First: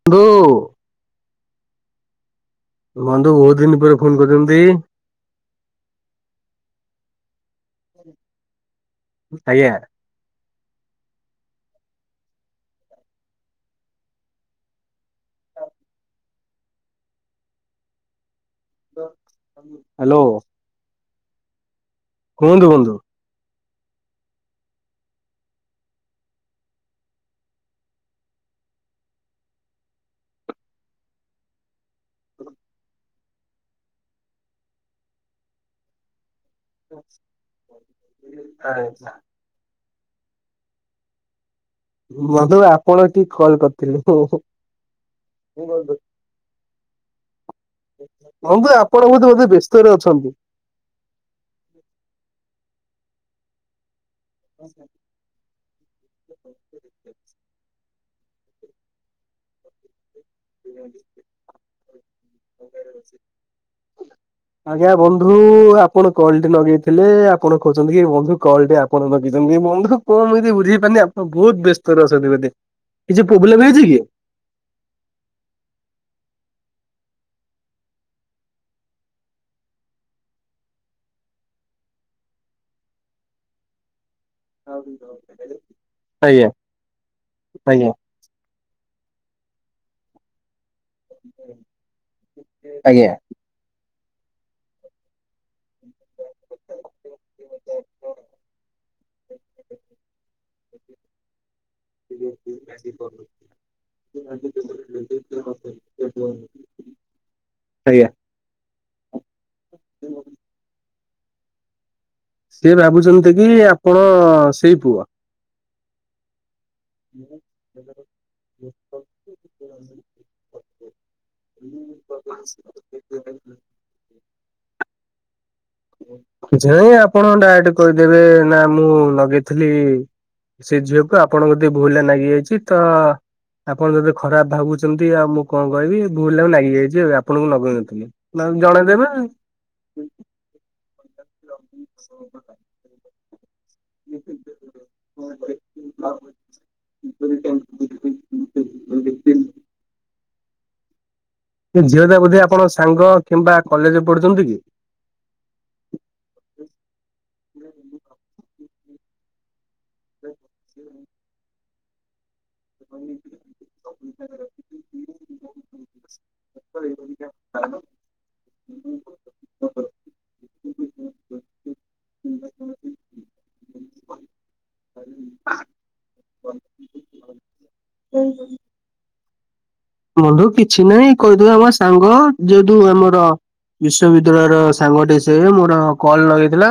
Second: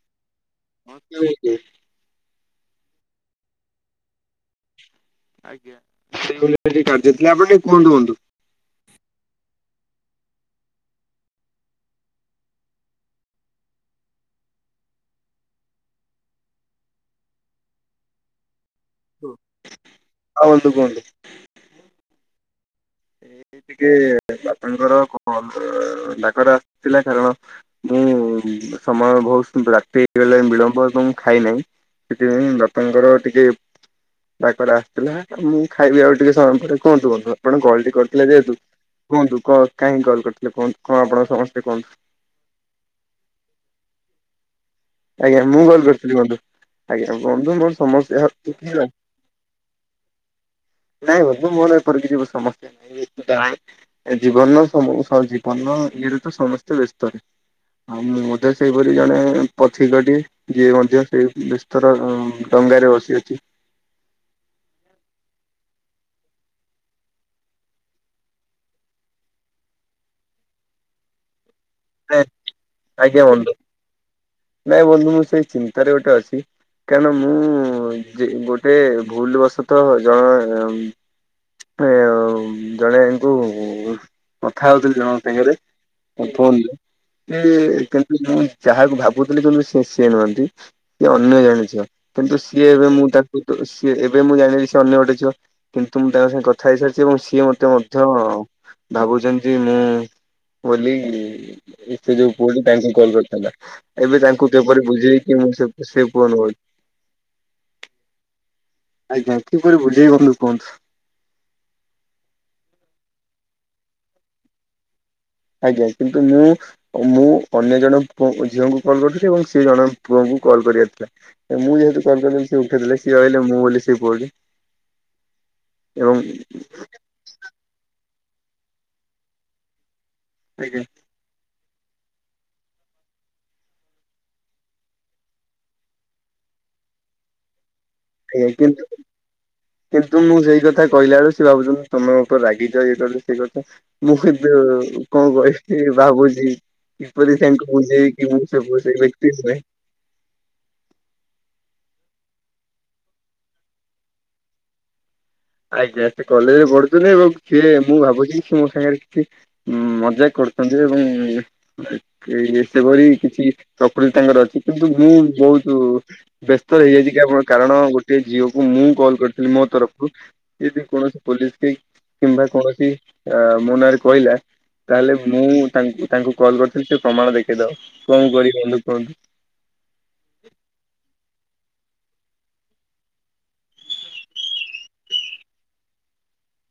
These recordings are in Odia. ଢୋ [unintelligible] ବନ୍ଧୁ ବହୁତ ଦିନ ପରେ ଫୋନ କରିଛନ୍ତି? ଆଜ୍ଞା। ସେଇଭଳିଆ ଟିକେ କାର୍ଯ୍ୟ ଥିଲା ଆପଣ ଟିକେ କୁହନ୍ତୁ କୁହନ୍ତୁ? ଆଜ୍ଞା। ହ୍ୟାଲୋ। ଦୁଇ। କୁହନ୍ତୁ ବନ୍ଧୁ। ଏ ଟିକେ ବାପାଙ୍କର ଡାକରା ଆସିଥିଲା କାରଣ। ମୁଁ ସମୟ ବହୁତ ରାତି ହେଇଗଲେ ବିଳମ୍ବ ଏବଂ ଖାଇନାହିଁ। ସେଥିପାଇଁ ଦପାଙ୍କର ଟିକେ ଡାକରା ଆସିଥିଲା ମୁଁ ଖାଇବି ଆଉ ଟିକେ ସମୟ ପରେ। କୁହନ୍ତୁ କୁହନ୍ତୁ ଆପଣ କଲଟି କରିଥିଲେ ଯେହେତୁ କୁହନ୍ତୁ? କ କାହିଁକି କଲ୍ କରିଥିଲେ କୁହନ୍ତୁ କଣ ଆପଣଙ୍କ ସମସ୍ୟା କୁହନ୍ତୁ? ବନ୍ଧୁ ଆପଣ ଏଠିକି କଲ୍ କରିଥିଲେ। ଆଜ୍ଞା ମୁଁ କଲ କରିଥିଲି ବନ୍ଧୁ ଆଜ୍ଞା ବନ୍ଧୁୁ। ହଁ ଯେ ଆପଣ ବୋଧେ ବ୍ୟସ୍ତରେ ଅଛନ୍ତି। ନାଇଁ ବନ୍ଧୁ ମୋର ଏପରି କିଛି ସମସ୍ୟା ନାହିଁ ଏଇ ଜୀବନର ସବୁ ସରିଛି। ପନ ଇଏରେ ତ ସମସ୍ତେ ବ୍ୟସ୍ତରେ ଆଉଁ ବୋଧେ ସେହିପରି ଜଣେ ପଥିକଟି। ଯିଏ ମଧ୍ୟ ସେଇ ବେସ୍ତର ଡଙ୍ଗାରେ ବସିଅଛି। ଆଜ୍ଞା ବନ୍ଧୁ ଆପଣ କଲଟି ଲଗେଇଥିଲେ ଆପଣ କହୁଛନ୍ତି କି ବନ୍ଧୁ କଲଟି ଆ କଣ ରଖିଛନ୍ତି ବନ୍ଧୁ କଣ ମୁଁ ବଝି ପାରୁନି ଆପଣ ବହୁତ ବେ ବେସ୍ତରେ ଅଛନ୍ତି ଆଜ୍ଞା କିଛି ବନ୍ଧୁ ପ୍ରୋବ୍ଲେମ ହେଇଛି କି? ନାଇଁ ବନ୍ଧୁ ମୁଁ ସେଇ ଚିନ୍ତାରେ ଗୋଟେ ଅଛି। କାହିଁ ନା ମୁଁ ଯେ ଗୋଟେ ଭୁଲବଶତଃ ଜଣେ ଏ ଜଣେଙ୍କୁ କଥା ହଉଥିଲି ଜଣଙ୍କ ସାଙ୍ଗରେ। ଆଜ୍ଞା [inaudible] ସେ ଆଜ୍ଞା କିନ୍ତୁ ମୁଁ ଯାହାକୁ ଭାବୁଥିଲି କିନ୍ତୁ ସେ ସିଏ ନୁହନ୍ତି। ସିଏ ଅନ୍ୟ ଜାଣିଛ କିନ୍ତୁ ସିଏ ଏବେ ମୁଁ ତାଙ୍କୁ ସିଏ ଏବେ ମୁଁ ଜାଣିବି ସିଏ ଅନ୍ୟ ଗୋଟେ ଝିଅ। କିନ୍ତୁ ମୁଁ ତାଙ୍କ ସାଙ୍ଗେ କଥା ହେଇସାରିଛି ଏବଂ ସିଏ ମତେ ମଧ୍ୟ ଭାବୁଛନ୍ତି ଯେ ମୁଁ ବୋଲି। ସେ ଯୋଉ ପୁଅ ତାଙ୍କୁ କଲ୍ କରିଥିଲା ଏବେ ତାଙ୍କୁ କେପରି ବୁଝେଇବି ମୁଁ ସେ ପୁଅ ନୁହଁ। ଆଜ୍ଞା। ଆଜ୍ଞା। ଆଜ୍ଞା କିପରି ବୁଝେଇବି କୁହନ୍ତୁ? ସେଏ ଭାବୁଛନ୍ତି କି ଆପଣ ସେଇ ପୁଅ। ଆଜ୍ଞା କିନ୍ତୁ ମୁଁ ମୁଁ ଅନ୍ୟ ଜଣେ ପୁଅ ଝିଅଙ୍କୁ କଲ୍ କରୁଥିଲି ଏବଂ ସେ ଜଣେ ପୁଅଙ୍କୁ କଲ୍ କରିବାର ଥିଲା। ମୁଁ ଯେହେତୁ କଲ୍ କରିଦେଲି ସିଏ ଉଠେଇଦେଲେ ସିଏ ଭାବିଲେ ମୁଁ ବୋଲି ସିଏ ପୁଅଟି। ଏବଂ ହଁ ଯାଇ ଆପଣ ଡାଇରେକ୍ଟ କହିଦେବେ ନା ମୁଁ ଲଗେଇଥିଲି। ଆଜ୍ଞା ସେ ଝିଅକୁ ଆପଣଙ୍କୁ ଯଦି ଭୁଲ ଲାଗି ଯାଇଛି ତ ଆପଣ ଯଦି ଖରାପ ଭାବୁଛନ୍ତି ଆଉ ମୁଁ କଣ କହିବି ଭୁଲ ଲାଗ ଲାଗି ଯାଇଛି ଆପଣଙ୍କୁ ଲଗେଇନଥିଲି। ଆଜ୍ଞା ନହେଲେ କିନ୍ତୁ ଜଣେଇଦେବେ। କିନ୍ତୁ ମୁଁ ସେଇ କଥା କହିଲା ବେଳେ ସେ ଭାବୁଛନ୍ତି ତମ ମୋ ଉପରେ ରାଗିଛ ଇଏ କରିଛ ସେ କରିଛ। ମୁଁ କେତେ କଣ କହିବି ଭାବୁଛି? କିପରି ତାଙ୍କୁ ମୁଁ ବୁଝେଇବି ସେ ସେ ବ୍ୟକ୍ତି ନୁହେଁ। ଝିଅଟା ବୋଧେ ଆପଣଙ୍କ ସାଙ୍ଗ କିମ୍ବା କଲେଜରେ ପଢୁଛନ୍ତି କି? ଆଜ୍ଞା ସେ କଲେଜରେ ପଢୁଛନ୍ତି ଏବଂ ସିଏ ମୁଁ ଭାବୁଛି ସେ ମୋ ସାଙ୍ଗରେ କିଛି ଉ ମଜାକ କରୁଛନ୍ତି ଏବଂ ସେଭଳି କିଛି ଚକୁଲି ତାଙ୍କର ଅଛି କିନ୍ତୁ ମୁଁ ବହୁତ ବ୍ୟସ୍ତ ହେଇଯାଇଛି କି ଆପଣ କାରଣ ଗୋଟେ ଝିଅ କୁ ମୁଁ କଲ୍ କରିଥିଲି ମୋ ତରଫରୁ ଯଦି କୌଣସି ପୋଲିସ କି କିମ୍ବା କୌଣସି ଅ ମୋ ନାରେ କହିଲା? ତାହେଲେ ମୁଁ ତାଙ୍କୁ ତାଙ୍କୁ କଲ୍ କରିଥିଲି ସେ ପ୍ରମାଣ ଦେଖେଇଦବ କଣ କରିବି ବନ୍ଧୁ କୁହନ୍ତୁ? ବନ୍ଧୁ କିଛି ନାହିଁ କହିଦଉ ଆମ ସାଙ୍ଗ ଯେହେତୁ ଆମର ବିଶ୍ଵବିଦ୍ୟାଳୟର ସାଙ୍ଗଟେ ସେ ମୋର କଲ ଲଗେଇଥିଲା।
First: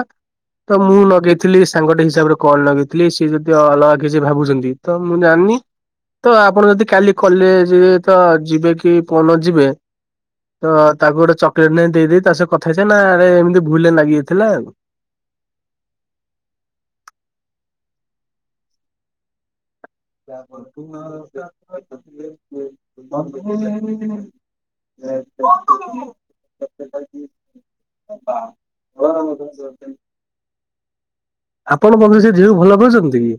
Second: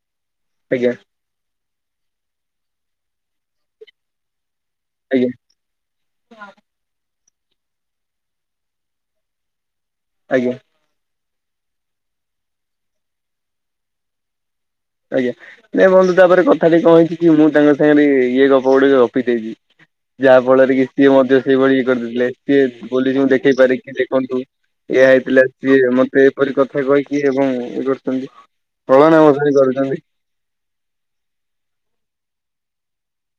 ତ ଆଜ୍ଞା ମୁଁ ଲଗେଇଥିଲି ସାଙ୍ଗଟେ ହିସାବରେ କଲ ଲଗେଇଥିଲି ସିଏ ଯଦି ଅଲଗା କିଛି ଭାବୁଛନ୍ତି। ତ ମୁଁ ଆଜ୍ଞା ଜାଣିନି ତ ଆପଣ ଯଦି କାଲି କଲେଜ ତ ଯିବେ କି ପରଦିନ ଯିବେ ଆଜ୍ଞା। ତ ତାକୁ ଗୋଟେ ଚକୋଲେଟ ନେଇ ଦେଇ ତା ସହ କଥା ହେଇଛି ନା ଆ ରେ ଏମିତି ଭୁଲରେ ଲଗିଯାଇଥିଲା। ଆଜ୍ଞା। ନାଇଁ ବନ୍ଧୁ ତାପରେ କଥାଟି କଣ ହେଇଛି କି ମୁଁ ତାଙ୍କ ସାଙ୍ଗରେ ଇଏ ଗପଗୁଡିକ ଗପିଦେଇଛିି। ଯାହା ଫଳରେ କି ସିଏ ମଧ୍ୟ ସେଇଭଳି ଇଏ କରିଦେଇଥିଲେ ସିଏ ପୋଲିସଙ୍କୁ ଦେଖେଇ ପାରିକି ଆଉ। ଦେଖନ୍ତୁ ଏଇଆ ହେଇଥିଲା କି ମତେ ଏପରି କଥା କହିକି ଏବଂ ଇଏ କରିଛନ୍ତି। ପ୍ରଳନ ମଜ କରିୁଛନ୍ତି [unintelligible] ଆପଣ [unintelligible] ସେ ଝିଅକୁ ଭଲ ପାଛନ୍ତି କି?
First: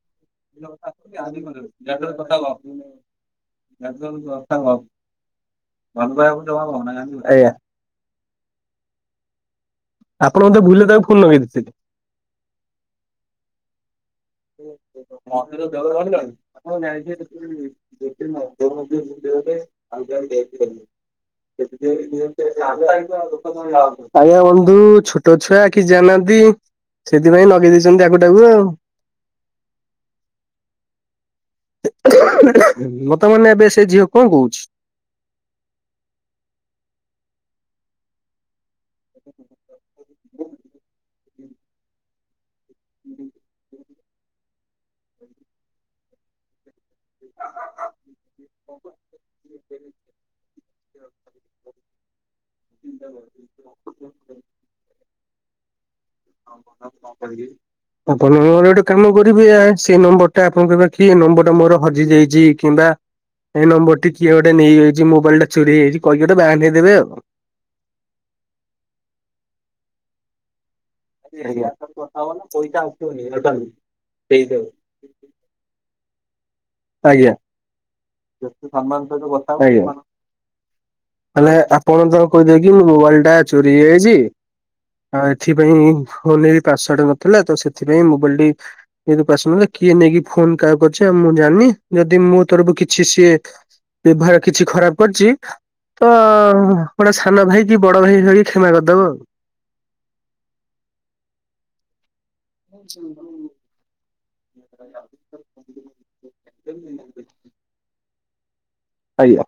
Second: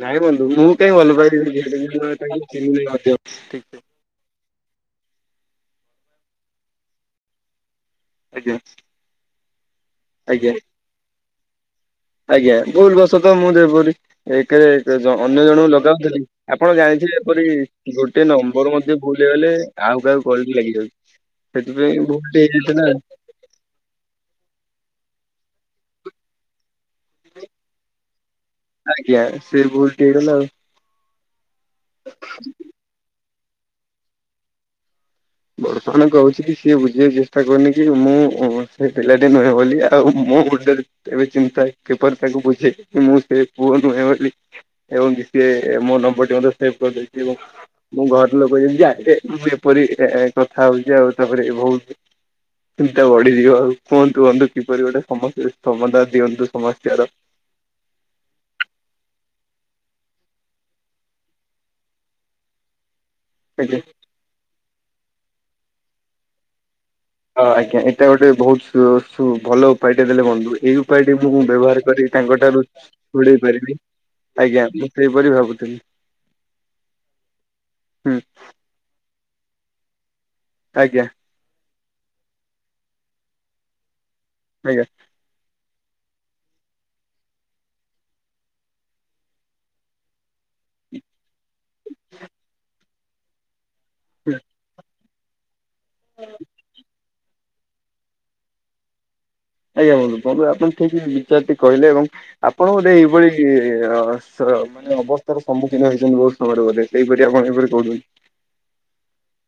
ନାଇଁ ବନ୍ଧୁ ମୁଁ କାଇହିଁ ଭଲ ପାଇବି ସେ ଆଜ୍ଞା ଝିଅ [unintelligible] ସାଙ୍ଗ ଭଲ ଜମା ଭଉନା କା [inaudible] ଆଜ୍ଞା। ଆପଣ ଆଜ୍ଞା ତାକୁ ଭୁଲରେ ତାକୁ ଫୁନୀ ଲଗେଇଦେଇଥିଲେ? ଆଜ୍ଞା ଭୁଲ ବସ ତ ମୁଁ ଯେପରି ଏକରେ ଅନ୍ୟ ଜଣଙ୍କୁ ଲଗାଉଥିଲି ଆପଣ ଜାଣିଥିବେ ଏପରି ଗୋଟେ ନମ୍ବର ମଧ୍ୟ ଭୁଲ ହେଇଗଲେ ଆଉ କାହାକୁ କଲ୍ ଟି ଲାଗିଯାଉଛି ସେଥିପାଇଁ ଭୁଲ୍ ଟି ହେଇଗଲା ନା। ଆଜ୍ଞା ବନ୍ଧୁ, ଛୋଟ ଛୁଆ କିଛି ଜାଣିନାହାନ୍ତି? ସେଥିପାଇଁ ଲଗେଇ ଦେଇେଇଛନ୍ତି ଆକୁ ତାକୁ ଆଉ। ଆଜ୍ଞା, ସେ ଭୁଲ୍ ଟି ହେଇଗଲା ଆଉ। ମତେ ମାନେ ଏବେ ସେ ଝିଅ କଣ କହୁଛି? ବର୍ତ୍ତମାନ କହୁଛି କି ସିଏ ବୁଝିବାକୁ ଚେଷ୍ଟା କରୁନି କି ମୁଁ ସେ ପିଲାଟି ନୁହେଁ ବୋଲି ଆଉ ମୁଁ ଗୋଟେ ଏବେ ଚିନ୍ତା କିପରି ତାକୁ ବୁଝେ ମୁଁ ସେ ପୁଅ ନୁହେଁ ବୋଲି ଏବଂ ସିଏ ମୋ ନମ୍ବର ଟି ମଧ୍ୟ ସେଭ କରିଦେଇଛି। ମୋ ଘର ଲୋକ ଜାଣିବେ ମୁଁ ଏପରି ଏ କଥା ହଉଛି ଆଉ ତାପରେ ବହୁତ ଚିନ୍ତା ବଢିଯିବ ଆଉ କୁହନ୍ତୁ ବନ୍ଧୁ କିପରି ଗୋଟେ ସମାସ୍ୟ ର ସମାଧନ ଦିଅନ୍ତୁ ସମସ୍ୟାର। ଆପଣ ନହେଲେ ଗୋଟେ କାମ କରିବେ ଏଆ ସେ ନମ୍ବର ଟା ଆପଣ କହିବେ କି ଏ ନମ୍ବର ଟା ମୋର ହଜିଯାଇଛି କିମ୍ବା ଏଇ ଆଜ୍ଞା ନମ୍ବର ଟି କିଏ ଗୋଟେ ନେଇଯାଇଛି ମୋବାଇଲ ଟା ଚୋରି ହେଇଛି କହିକି ଗୋଟେ ବାରେଇଦେବେ ଆଉ। ହଁ, ଆଜ୍ଞା ଏଇଟା ଗୋଟେ ବହୁତ ସୁ ଶୁ ଭଲ ଉପାୟଟେ ଦେଲେ ବନ୍ଧୁ ଏଇ ଉପାୟଟିକୁ ମୁଁ ଆଜ୍ଞା। ଆଜ୍ଞା ବ୍ୟବହାର କରି ତାଙ୍କ ଠାରୁ ଦୁରେଇ ପାରିବି ଆଜ୍ଞା ମୁଁ। ସେଇପରି ଭାବୁଥିଲି। ଆଜ୍ଞା। ହୁଁ। ସମ୍ମାନ ସହିତ କଥା ହେବେ ଆଜ୍ଞା। ଆଜ୍ଞା। ତାହେଲେ ଆପଣ ତାକୁ କହିଦେବେ କି ମୋ ମୋବାଇଲ ଟା ଚୋରି ହେଇଯାଇଛି। ଆଜ୍ଞା। ଆଉ ଏଥିପାଇଁ ଫୋନ୍ ରେ ବି ପାଶୱାର୍ଡ ନଥିଲା ତ ସେଥିପାଇଁ ମୋବାଇଲ ଟି ଇସନ କିଏ ନେଇକି ଫୋନ କାହା କୁ କରିଛି ମୁଁ ଜାଣିନି ଯଦି ମୁଁ ତରକୁ କି [inaudible] କିଛି ସିଏ ବ୍ୟବହାର କିଛି ଖରାପ କରିଛି ତ ଗୋଟେ ସାନ ଭାଇ କି ବଡ ଭାଇ ଭାବି କ୍ଷମା କରିଦେବ। ଆଜ୍ଞା ବନ୍ଧୁ, ବନ୍ଧୁ ଆପଣ ଠିକ ବିଚାର ଟି କହିଲେ ଏବଂ ଆପଣ ବୋଧେ ଏଇଭଳି ମାନେ ଅବସ୍ଥାର ସମ୍ମୁଖୀନ ହେଇଛନ୍ତି ବହୁତ ସମୟରେ ବୋଧେ? ସେହିପରି ଆପଣ ଏପରି କହୁଛନ୍ତି। ଆଜ୍ଞା।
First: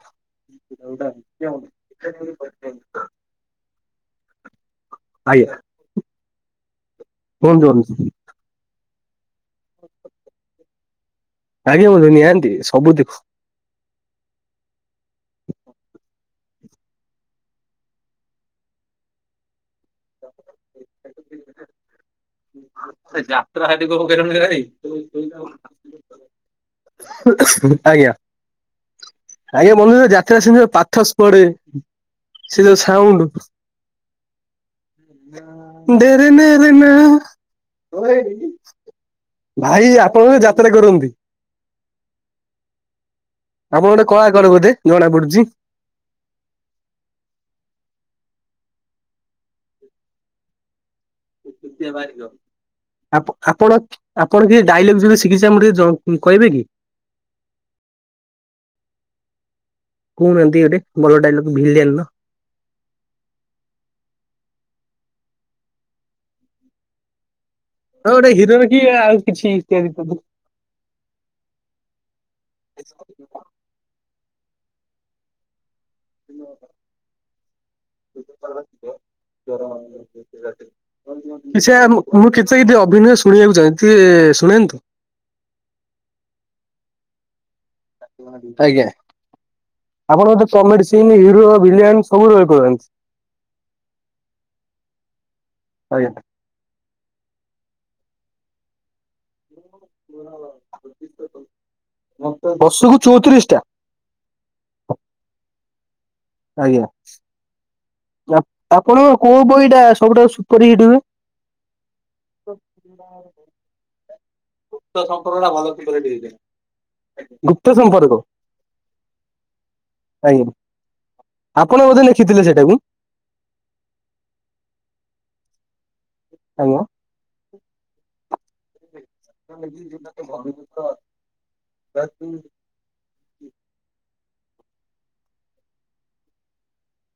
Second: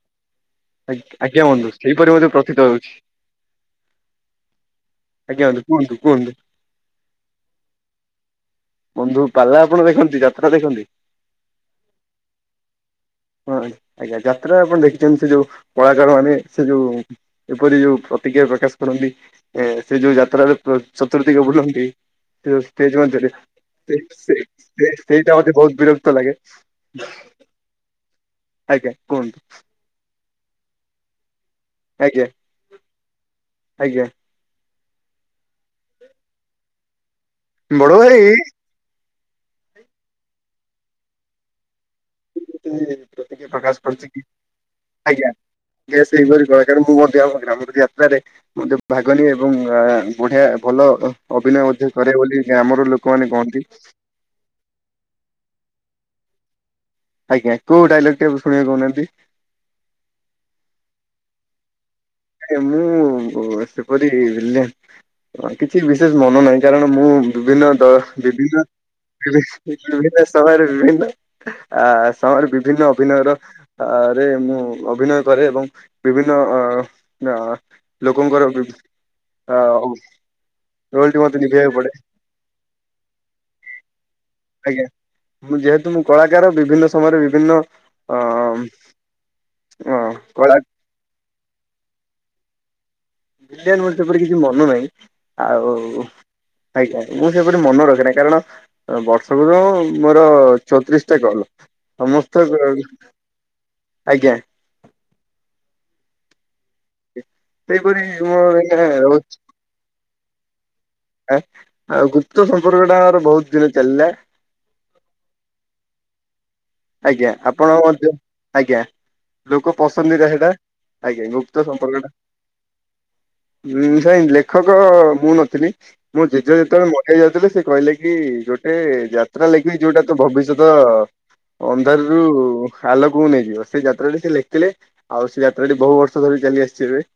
ଆଜ୍ଞା ବନ୍ଧୁ ସେଇପରି ସେହିପରି ମୁଁ ପ୍ରତିତ ହଉଛି। ଆଜ୍ଞା ବନ୍ଧୁ, କୁହନ୍ତୁ କୁହନ୍ତୁ କୁହନ୍ତୁ ବନ୍ଧୁ? ବନ୍ଧୁ ପାଲା ଆପଣ ଦେଖନ୍ତି? ଯାତ୍ରା ଦେଖନ୍ତି? ଆଜ୍ଞା ବନ୍ଧୁ ନିହାତି ସବୁ ଦେଖୁ। ହଁ, ଆଜ୍ଞା ଯାତ୍ରା ଆପଣ ଦେଖିଛନ୍ତି ସେ ଯୋଉ କଳାକାର ମାନେ ସେ ଯୋଉ ଏପରି ଯୋଉ ପ୍ରତିକ୍ରିୟା ପ୍ରକାଶ କରନ୍ତି ଏ ସେ ଯୋଉ ଯାତ୍ରାରେ ଚତୁଦିଗ ବୁଲନ୍ତି। ସେ ସେଷ୍ଟେଜ ମଧ୍ୟ ରେ ସେ ସେଇଟା ମୋତ ବହୁତ ବିରକ୍ତ ଲାଗେ। ଆଜ୍ଞା ଆଜ୍ଞା କୁହନ୍ତୁ। ଆଜ୍ଞା ବନ୍ଧୁ ଯାତ୍ରା ସେ ପର୍ଥାସ ପଡ଼େ। ଆଜ୍ଞା। ସେ ଯୋଉ ସାଉଣ୍ଡୁ। ଆଜ୍ଞା। ଡେରେ ନେରେ ନା ବଡ ଭାଇ ଭାଇ, ଆପଣ ବୋଧେ ଯାତ୍ରା କରନ୍ତି? [unintelligible] ପ୍ରକାଶ ଆପଣ ଗୋଟେ କଳାକାର ବୋଧେ ଜଣା ପଡୁଛି? ଗେସ୍ ହେଇକରି କହେ, କାରଣ ମୁଁ ମଧ୍ଯ ଗ୍ରାମର ଯାତ୍ରାରେ ମଧ୍ୟ ଭାଗ ନିଏ ଏବଂ ଆଁ ବଢିଆ ଭଲ ଅଭିନୟ ମଧ୍ୟ କରେ ବୋଲି, ଗ୍ରାମର ଆପ ଲୋକମାନେ କହନ୍ତି। ଆପଣ ଆପଣ କିଏ ଡାଇଲଗ ଯଦି ଶିଖିଛି ଆମକୁ ଟିକେ ଜ କହିବେ କି? ଆଜ୍ଞା। କୋଉ ଡାଇଲଗଟିଏ ଶୁଣିବେ କହୁନାହାଁନ୍ତି? କହୁନାହାଁନ୍ତି ଗୋଟେ, ଭଲ ଡାଇଲଗ ଭିଲିଆନର। ଆଏ ମୁଁ ସେପରି ଭିଲିଆନ ହ କିଛି ବିଶେଷ ମନ ନାହିଁ। କାରଣ ମୁଁ ବିଭିନ୍ନ ଦ ହଁ ଗୋଟେ ହିରୋର ବିଭିନ୍ନ କି ଆଉ କିଛି ଇତ୍ୟାଦି ବିଭି-ବିଭିନ୍ନ ସମୟରେ ବିଭିନ୍ନ ଆ ସମୟରେ ବିଭିନ୍ନ ଅଭିନୟର ଆ ରେ ମୁଁ ଅଭିନୟ କରେ ଏବଂ ବିଭିନ୍ନ ଅ ନା, ଲୋକଙ୍କର ବି ଜର [unintelligible] ମତେ ନିଭେଇବାକୁ ସେୟା ପଡେ ମୁଁ-ମୁଁ କିଛି କି ଟିକେ ଅଭିନୟ ଶୁଣିବାକୁ ଚାହେଁ, ତେବେ ଶୁଣାନ୍ତୁ? ଆଜ୍ଞା। ମୁଁ ଯେହେତୁ ମୁଁ କଳାକାର, ବିଭିନ୍ନ ସମୟରେ ବିଭିନ୍ନ ଅ ଆଜ୍ଞା। ଆପଣଙ୍କର ଯୋଉ କଳା comedy scene, hero, villain ସବୁ ରୋଲ୍ କରନ୍ତି। ଭିଲିଆନ୍ ଭଳି ମୋର ସେପରି କିଛି ମନ ନାହିଁ। ଆଉ ଆଜ୍ଞା ଆଜ୍ଞା ଆଜ୍ଞା। ମୁଁ ସେପରି ମନ ରଖେିନା କାରଣ ବର୍ଷ ସବୁର ମୋର ଚଉତିରିଶଟା କଲ୍। ସମସ୍ତେ ବର୍ଷକୁ ଚଉତିରିଶ ଟା ଆଜ୍ଞା। ଆଜ୍ଞା। ସେହିପରି ଆପ-ଆପଣଙ୍କ କୋଉ ବହିଟା ସବୁଠାରୁ ସୁପରହିଟ୍ ହୁଏ? ଆ-ଆଉ ଗୁପ୍ତ ସମ୍ପର୍କଟା ଆମର ବହୁତ ଦିନ ଚାଲିଲା ଗୁପ୍ତ ସମ୍ପର୍କଟା ଭଲ ସୁପରହିଟ୍ ହେଇଯାଏ। ଆଜ୍ଞା, ଆପଣଙ୍କର କଣ ଆଜ୍ଞା। ଲୋକ ପସନ୍ଦିତା ଆଜ୍ଞା। ସେଇଟା। ଆଜ୍ଞା, ଗୁପ୍ତ ଆପଣ ବୋଧେ ସମ୍ପର୍କଟା ଲେଖିଥିଲେ ସେଇଟାକୁ ହୁଁ, ସାଇ ଲେଖକ ମୁଁ ନଥିଲି, ମୋ ଜେଜେ ଆଜ୍ଞା ଆଜ୍ଞା। ଯେତେବେଳେ ମରି ବାକୁ ଯାଉଥିଲେ ସେ କହିଲେ କି, ଗୋଟେ ଯାତ୍ରା ଲେଖିବି ଯୋଉଟା ତୋ ଭବିଷ୍ୟତ ଅନ୍ଧାରରୁ ଅଲୋକକୁ ନେଇଯିବ। ସେଇ ଯାତ୍ରାଟି ସିଏ ଲେଖିଥିଲେ, ଆଉ ସେଇ ଯାତ୍ରାଟି ବହୁ ବର୍ଷ ଧରି ଚାଲି ଆସିଛି ଏବେ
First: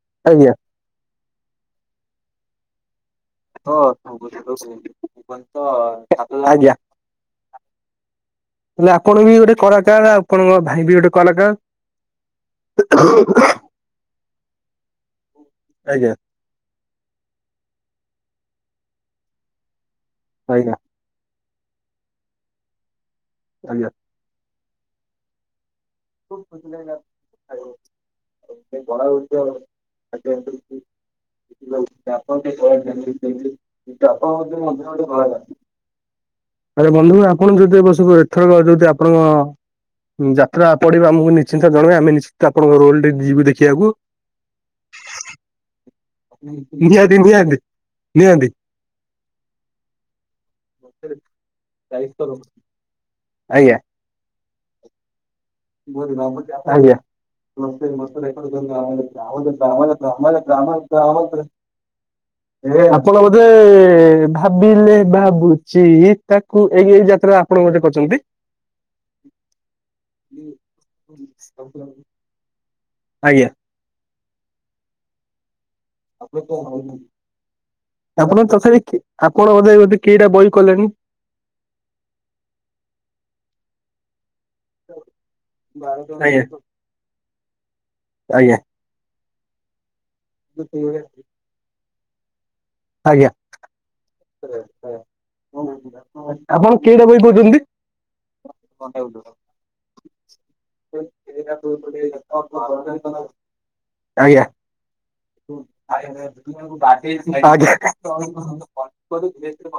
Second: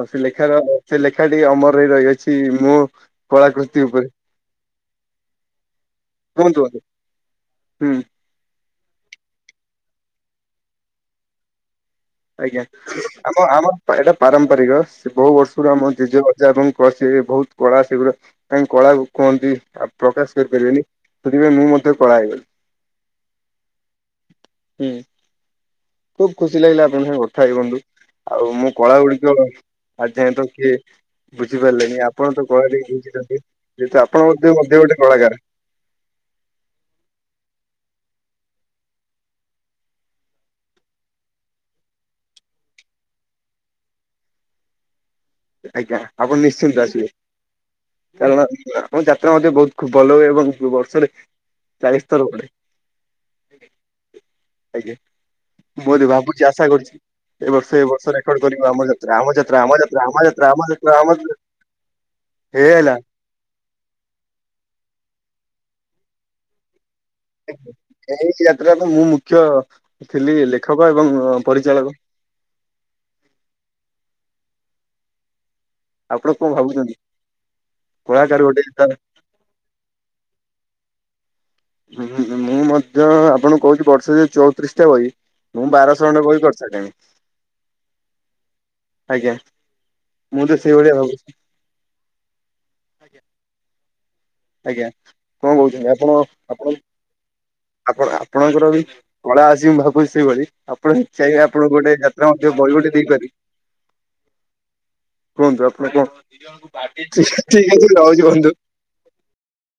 ଆଉ ସେ ଆଜ୍ଞା ଲେଖାର, ସେ ଲେଖାଟି ଅମର ହେଇ ରହି ଯାଇଛି ମୁଁ କୁହନ୍ତୁ ଆଜ୍ଞା। ବନ୍ଧୁ। ହୁଁ ତାହେଲେ ଆପଣ ବି ଗୋଟେ କଳାକାର, ଆଉ ଆପଣଙ୍କ ଭାଇ ବି ଗୋଟେ କଳାକାର। ଆଜ୍ଞା। ଆମ-ଆମ ଏଇଟା ପାରମ୍ପାରିକ। ସେ ବହୁ ବର୍ଷରୁ ଆମ ଆଜ୍ଞା ଜେଜ ପୂଜା ଏବଂ କସି ବହୁତ କଳା ସେଗୁରା କାହିଁକି କଳାକୁ କୁହନ୍ତି ଆଉ ପ୍ରକାଶ ଆଜ୍ଞା ଆଜ୍ଞା। କରିପାରିବେନି ସେଥିପାଇଁ ମୁଁ ମଧ୍ୟ କଳା ହେଇଗଲି। ଆଜ୍ଞା। ହୁଁ। ଖୁବ୍ ଖୁସି ଲାଗିଲା ଆପଣଙ୍କ ସାଙ୍ଗେ କଥା ହେଇ ବନ୍ଧୁ। ଆଉ ମୋ କଳାଗୁଡିକ ଆଜି ଯାଏଁ ତ କିଏ ବୁଝିପାରିଲେନି, ଆପଣ ତ କଳାରେ ଭିଜିଛନ୍ତି, ଯେହେତୁ ଆପଣ ମଧ୍ୟ ମଧ୍ୟ ଗୋଟେ କଳାକାର। ଆରେ ବନ୍ଧୁ, ଆପଣଙ୍କୁ ଯଦି ଏ ବର୍ଷ ଏଥରକ ଯଦି ଆପଣଙ୍କ ଯାତ୍ରା ପଡିବ ଆମକୁ ନିଶ୍ଚିନ୍ତ ଜଣାଇବେ, ଆମେ ନିଶ୍ଚିିତ ଆପଣଙ୍କ ରୋଲଟିଏ ଯିବୁ ଦେଖିଆକୁ। ଆଜ୍ଞା, ଆପଣ ନିଶ୍ଚିନ୍ତ ଆସିବେ। ନିହାତି ନିହାତି କାରଣ ନିହାତି ଆମ ଯାତ୍ରା ମଧ୍ୟ ବହୁତ ଖୁବ୍ ଭଲ ହୁଏ ଏବଂ ବର୍ଷରେ ଚାଳିଶ ଥର ପଡେ ଆଜ୍ଞା। ଆଜ୍ଞା। ମୁଁ ଭାବୁଛି ଆଶା କରୁଛି ଆଜ୍ଞା ଏ ବର୍ଷ ଏ ବର୍ଷ ରେକର୍ଡ କରିବ ଆମ ଯାତ୍ରା ଆମ ଯାତ୍ରା ଆମ ଯାତ୍ରା। ଆମ ଯାତ୍ରା ଆମ ଯାତ୍ରା ଆମ ଯାତ୍ରା ହେଇ ହେଇ ଆଇଲା। କଣ ବୋଧେ ଭାବିଲେ ଭାବୁଛି ତାକୁ ଏଇ ଯା ତ୍ରା ଆପଣ ଗୋଟେ କହୁଛନ୍ତି। ଏଟା ତ ମୁଁ ମୁଖ୍ୟ ଥିଲି ଲେଖକ ଏବଂ ପରିଚାଳକ। ଆଜ୍ଞା। ଆପଣ କଣ ଭାବୁଛନ୍ତି କଳାକାର ଆପଣ ଗୋଟେ ତାର ତଥାପି ଆପଣ ବୋଧେ କେଇଟା ବହି କଲେଣି? ହୁଁ ମୁଁ ମଧ୍ୟ ଆପଣଙ୍କୁ କହୁଛି ବର୍ଷ ଚଉତିରିଶ ବହି ମୁଁ ବାରଶ ଖଣ୍ଡେ ଆଜ୍ଞା ବହି କରି ସାରିଲିଣି। ଆଜ୍ଞା। ଆଜ୍ଞା ମୁଁ ତ ସେଇଭଳିଆ ଭାବୁଛି। ଆଜ୍ଞା ଆଜ୍ଞା କଣ କହୁଛନ୍ତି ଆପଣ ଆପଣ କେଟା ବହି କହୁଛନ୍ତି? ଆପଣ ଆପଣଙ୍କର ବି କଳା ଆସ ମୁଁ ଭାବୁଛି ସେଇଭଳି ଆପଣଛବେ ଆପଣ ଗୋଟେ ବଳିଡେ ଦେଇପାରି। ଆଜ୍ଞା କୁହନ୍ତୁ ଆପଣ କଣ ଠିକ ଅଛି ରହୁଛି ବନ୍ଧୁ। ଆଜ୍ଞା। [unintelligible]